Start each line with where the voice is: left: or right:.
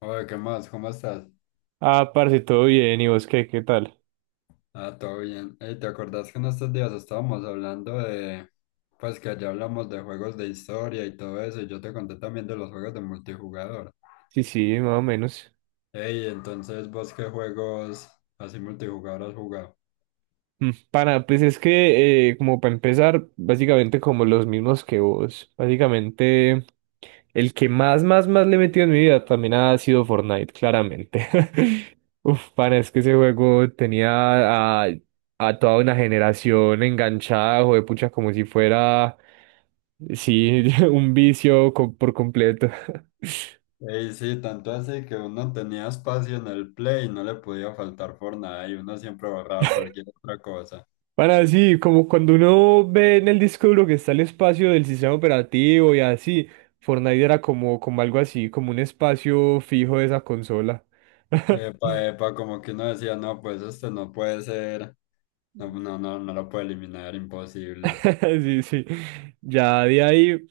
left: Oye, ¿qué más? ¿Cómo estás?
right: Ah, parce, todo bien, ¿y vos qué tal?
left: Ah, todo bien. Ey, ¿te acordás que en estos días estábamos hablando pues que allá hablamos de juegos de historia y todo eso, y yo te conté también de los juegos de multijugador?
right: Sí, sí, más o menos.
left: Ey, entonces, ¿vos qué juegos así multijugador has jugado?
right: Pana, pues es que, como para empezar, básicamente como los mismos que vos. Básicamente, el que más le he metido en mi vida también ha sido Fortnite, claramente. Uf, pana, es que ese juego tenía a, a toda una generación enganchada, de pucha, como si fuera, sí, un vicio por completo.
left: Ey, sí, tanto así que uno tenía espacio en el Play y no le podía faltar por nada y uno siempre borraba cualquier otra cosa.
right: Para así, como cuando uno ve en el disco duro que está el espacio del sistema operativo y así, Fortnite era como algo así, como un espacio fijo de esa consola.
left: Epa, epa, como que uno decía, no, pues este no puede ser, no, no, no, no lo puede eliminar, imposible.
right: Sí, sí. Ya de ahí,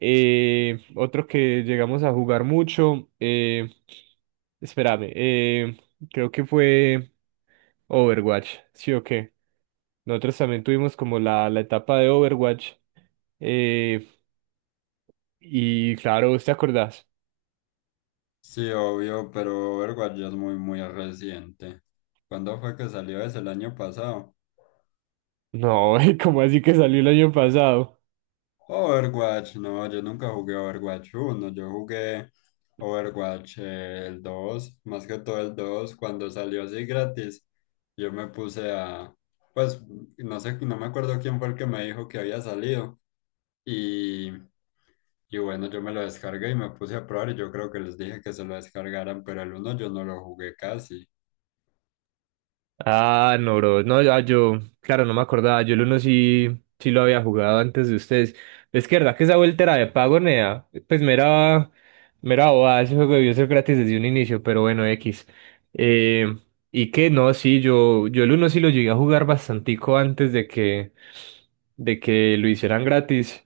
right: otro que llegamos a jugar mucho, espérame, creo que fue Overwatch, ¿sí o qué? Nosotros también tuvimos como la etapa de Overwatch. eh, y claro, ¿vos ¿te acordás?
left: Sí, obvio, pero Overwatch ya es muy, muy reciente. ¿Cuándo fue que salió ese? ¿El año pasado?
right: No, ¿cómo así que salió el año pasado?
left: Overwatch, no, yo nunca jugué Overwatch uno, yo jugué Overwatch el dos, más que todo el 2, cuando salió así gratis, yo me puse a, pues, no sé, no me acuerdo quién fue el que me dijo que había salido, y, y bueno, yo me lo descargué y me puse a probar, y yo creo que les dije que se lo descargaran, pero el uno yo no lo jugué casi.
right: Ah, no, bro. No, ya yo, claro, no me acordaba. Yo el uno sí, sí lo había jugado antes de ustedes. Es que verdad que esa vuelta era de pago, nea. Pues mera bobada, ese juego debió ser gratis desde un inicio, pero bueno, X. Eh, y que no, sí, yo el uno sí lo llegué a jugar bastantico antes de que lo hicieran gratis.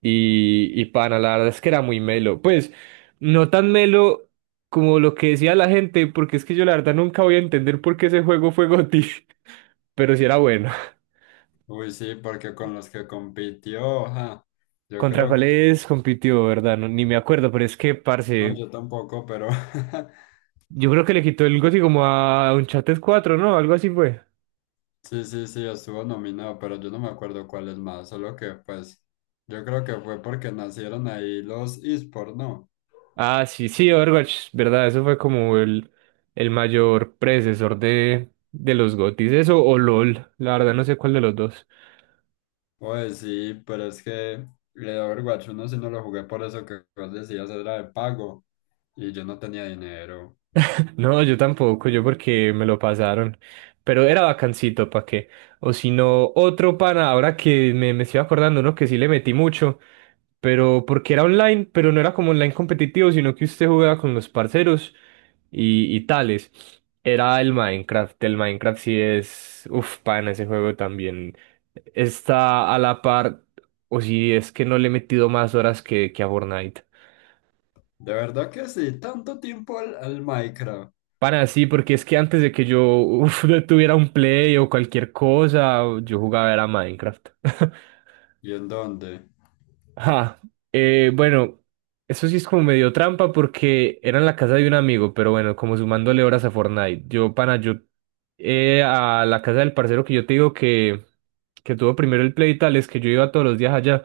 right: Y pana, la verdad es que era muy melo. Pues, no tan melo como lo que decía la gente, porque es que yo la verdad nunca voy a entender por qué ese juego fue GOTY, pero sí era bueno.
left: Uy, sí, porque con los que compitió, ajá, yo
right: ¿Contra
left: creo que,
right: cuáles compitió, verdad? No, ni me acuerdo, pero es que,
left: no,
right: parce,
left: yo tampoco, pero
right: yo creo que le quitó el GOTY como a Uncharted cuatro, ¿no? Algo así fue.
left: sí, sí, sí, estuvo nominado, pero yo no me acuerdo cuál es más, solo que pues yo creo que fue porque nacieron ahí los esports, ¿no?
right: Ah, sí, sí, Overwatch, verdad, eso fue como el mayor predecesor de los GOTYs, eso o LOL, la verdad no sé cuál de los dos.
left: Oye, sí, pero es que el Overwatch uno sí no lo jugué por eso que vos decías, era de pago y yo no tenía dinero.
right: No, yo tampoco, yo porque me lo pasaron. Pero era bacancito, ¿para qué? O si no, otro pana, ahora que me estoy acordando, uno que sí le metí mucho, pero porque era online, pero no era como online competitivo, sino que usted jugaba con los parceros y tales. Era el Minecraft sí es, uf, pana, ese juego también está a la par, o si es que no le he metido más horas que a Fortnite.
left: De verdad que sí, tanto tiempo al Minecraft.
right: Para sí, porque es que antes de que yo uf, tuviera un Play o cualquier cosa, yo jugaba era Minecraft.
left: ¿Y en dónde?
right: Ah, bueno, eso sí es como medio trampa porque era en la casa de un amigo, pero bueno, como sumándole horas a Fortnite. Yo, pana, yo a la casa del parcero que yo te digo que tuvo primero el Play y tal, es que yo iba todos los días allá.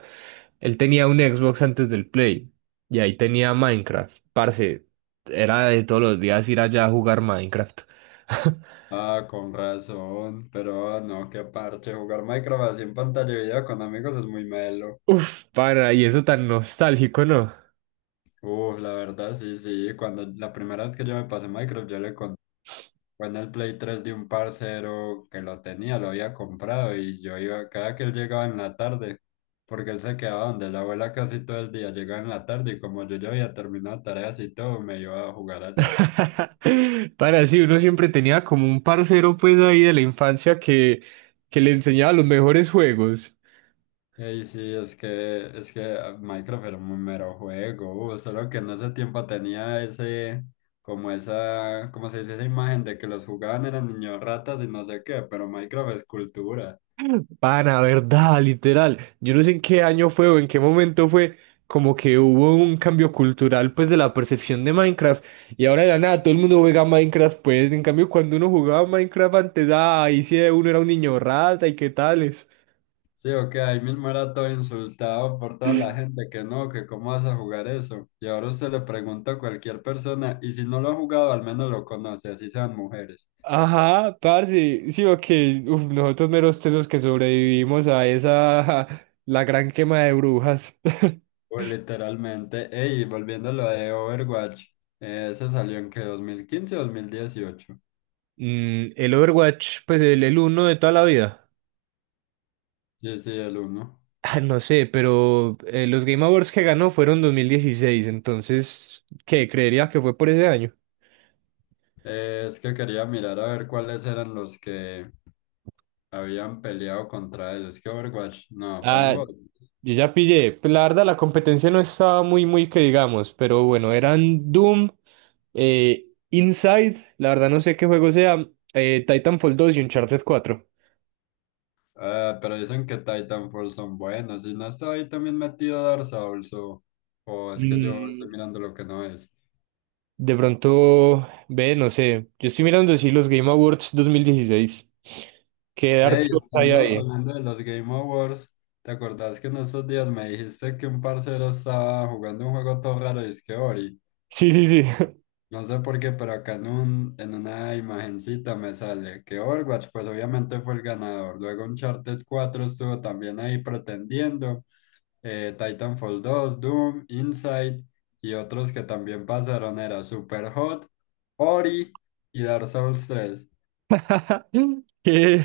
right: Él tenía un Xbox antes del Play y ahí tenía Minecraft. Parce, era de todos los días ir allá a jugar Minecraft.
left: Ah, con razón, pero ah, no, qué parche, jugar Minecraft así en pantalla de video con amigos es muy melo.
right: Uf, para, y eso tan nostálgico, ¿no?
left: Uf, la verdad, sí, sí, cuando la primera vez que yo me pasé Minecraft, yo le conté, fue en el Play 3 de un parcero que lo tenía, lo había comprado y yo iba, cada que él llegaba en la tarde, porque él se quedaba donde la abuela casi todo el día, llegaba en la tarde y como yo ya había terminado tareas y todo, me iba a jugar allá.
right: Para, sí, uno siempre tenía como un parcero pues ahí de la infancia que le enseñaba los mejores juegos.
left: Ey, sí, es que ah, Minecraft era un mero juego, solo que en ese tiempo tenía como se dice, esa imagen de que los jugaban eran niños ratas y no sé qué, pero Minecraft es cultura.
right: Para, verdad, literal. Yo no sé en qué año fue o en qué momento fue como que hubo un cambio cultural pues de la percepción de Minecraft. Y ahora de la nada todo el mundo juega Minecraft pues. En cambio, cuando uno jugaba Minecraft antes, ah, ahí sí uno era un niño rata y qué tales.
left: Sí, o que ahí mismo era todo insultado por toda la gente que no, que cómo vas a jugar eso. Y ahora usted le pregunta a cualquier persona, y si no lo ha jugado, al menos lo conoce, así sean mujeres.
right: Ajá, parce, sí, ok, uf, nosotros meros tesos que sobrevivimos a esa, la gran quema de brujas.
left: O literalmente, ey, volviendo a lo de Overwatch, ese salió en que dos mil quince, dos mil dieciocho.
right: El Overwatch, pues el uno de toda la vida.
left: Sí, sí, el uno.
right: Ah, no sé, pero los Game Awards que ganó fueron 2016, entonces, ¿qué? Creería que fue por ese año.
left: Es que quería mirar a ver cuáles eran los que habían peleado contra él. Es que Overwatch, no,
right: Ah,
left: pongo.
right: yo ya pillé. Pues la verdad, la competencia no estaba muy, muy que digamos, pero bueno, eran Doom, eh, Inside, la verdad no sé qué juego sea, Titanfall dos y Uncharted cuatro.
left: Ah, pero dicen que Titanfall son buenos. Y no está ahí también metido Dark Souls, o es que yo estoy
right: Mm,
left: mirando lo que no es.
right: De pronto, ve, no sé. Yo estoy mirando si los Game Awards 2016. ¿Qué Dark
left: Hey,
right: Souls hay
left: hablando,
right: ahí?
left: hablando de los Game Awards, ¿te acordás que en estos días me dijiste que un parcero estaba jugando un juego todo raro y es que Ori?
right: Sí, sí, sí.
left: No sé por qué, pero acá en, en una imagencita me sale que Overwatch, pues obviamente fue el ganador. Luego Uncharted cuatro estuvo también ahí pretendiendo. Eh, Titanfall dos, Doom, Inside y otros que también pasaron era Superhot, Ori y Dark Souls tres.
right: ¿Qué?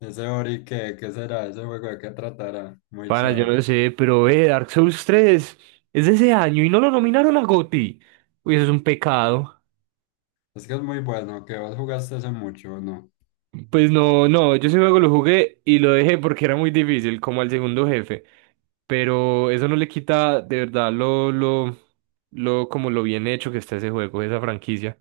left: Ese Ori, ¿qué será? ¿Ese juego de qué tratará? Muy
right: Pana, yo
left: chaval.
right: no sé, pero ve, Dark Souls tres es de ese año y no lo nominaron a GOTY. Uy, eso es un pecado.
left: Es que es muy bueno, que vos jugaste hace mucho, ¿o no?
right: Pues no, no, yo ese juego lo jugué y lo dejé porque era muy difícil, como al segundo jefe. Pero eso no le quita de verdad lo, como lo bien hecho que está ese juego, esa franquicia.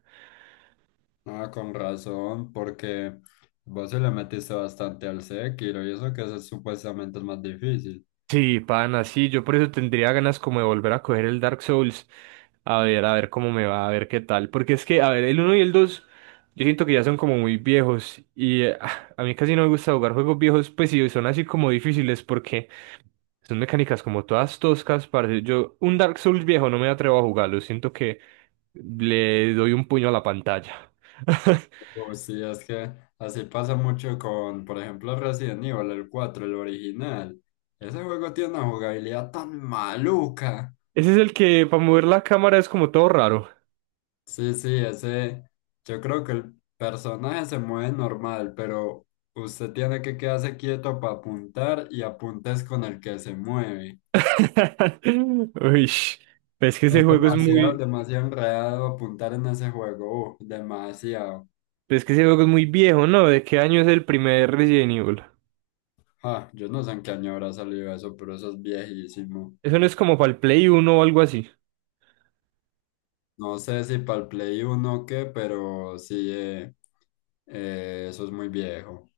left: Ah, con razón, porque vos se le metiste bastante al Sekiro y eso que es supuestamente el más difícil.
right: Sí, pana, sí, yo por eso tendría ganas como de volver a coger el Dark Souls, a ver cómo me va, a ver qué tal, porque es que, a ver, el uno y el 2, yo siento que ya son como muy viejos, y a mí casi no me gusta jugar juegos viejos, pues sí, son así como difíciles, porque son mecánicas como todas toscas, parce, un Dark Souls viejo no me atrevo a jugarlo, siento que le doy un puño a la pantalla.
left: O sí, es que así pasa mucho con, por ejemplo, Resident Evil, el cuatro, el original. Ese juego tiene una jugabilidad tan maluca.
right: Ese es el que, para mover la cámara, es como todo raro.
left: Sí, sí, ese, yo creo que el personaje se mueve normal, pero usted tiene que quedarse quieto para apuntar y apuntes con el que se mueve.
right: Uy, es que ese
left: Es
right: juego es
left: demasiado,
right: muy.
left: demasiado enredado apuntar en ese juego. Uf, demasiado.
right: Pero es que ese juego es muy viejo, ¿no? ¿De qué año es el primer Resident Evil?
left: Ah, yo no sé en qué año habrá salido eso, pero eso es viejísimo.
right: Eso no es como para el Play Uno o algo así.
left: No sé si para el Play uno o qué, pero sí, eso es muy viejo.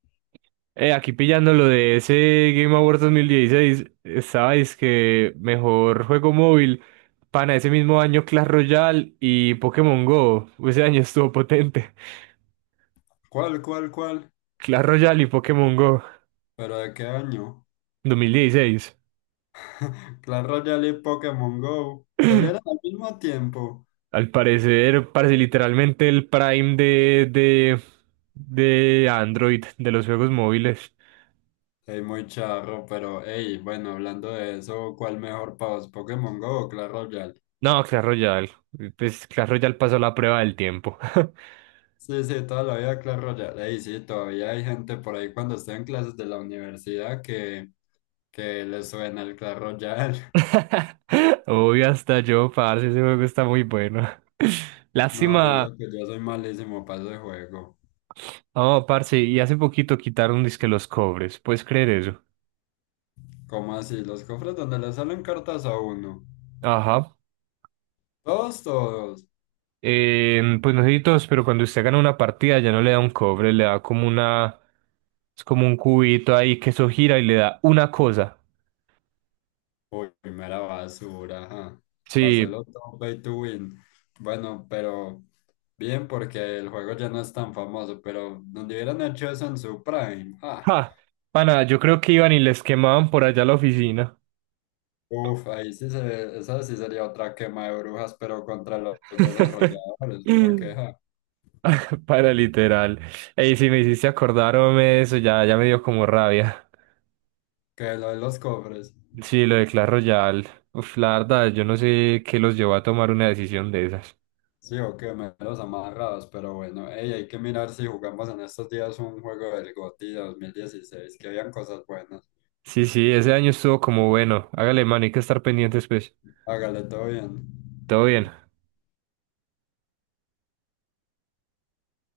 right: Aquí pillando lo de ese Game Awards 2016, estaba que mejor juego móvil. Pana, ese mismo año Clash Royale y Pokémon Go. Ese año estuvo potente.
left: ¿Cuál, cuál, cuál?
right: Clash Royale y Pokémon Go
left: ¿Pero de qué año?
right: 2016.
left: Clash Royale y Pokémon Go salieron al mismo tiempo.
right: Al parecer, parece literalmente el prime de Android, de los juegos móviles.
left: Es muy charro, pero hey, bueno, hablando de eso, ¿cuál mejor para vos, Pokémon Go o Clash Royale?
right: No, Clash Royale. Pues Clash Royale pasó la prueba del tiempo.
left: Sí, sí, toda la vida Clash Royale. Y sí, todavía hay gente por ahí cuando está en clases de la universidad que le suena el Clash Royale.
right: Uy, hasta yo, parce, ese juego está muy bueno.
left: No, y
right: Lástima.
left: eso que yo soy malísimo para ese juego.
right: Oh, parce, y hace poquito quitaron disque los cobres. ¿Puedes creer eso?
left: ¿Cómo así? Los cofres donde le salen cartas a uno.
right: Ajá.
left: Todos, todos.
right: Pues no sé si todos, pero cuando usted gana una partida ya no le da un cobre, le da como una. Es como un cubito ahí que eso gira y le da una cosa.
left: Uy, primera basura, ajá.
right: Sí.
left: Paselo todo pay to win. Bueno, pero bien, porque el juego ya no es tan famoso, pero donde hubieran hecho eso en su prime. Ah,
right: Ja. Pana, yo creo que iban y les quemaban por allá la oficina.
left: uf, ahí sí se, esa sí sería otra quema de brujas, pero contra los desarrolladores, porque ja,
right: Para literal. Ey, si me hiciste acordarme de eso, ya, ya me dio como rabia.
left: que lo de los cofres,
right: Sí, lo de Clash Royale. Uf, la verdad, yo no sé qué los llevó a tomar una decisión de esas.
left: sí, o que me los amarrados, pero bueno, ey, hay que mirar si jugamos en estos días un juego del GOTY 2016, que habían cosas buenas.
right: Sí, sí, ese año estuvo como bueno. Hágale, mano, hay que estar pendientes, pues.
left: Hágale todo bien.
right: Todo bien.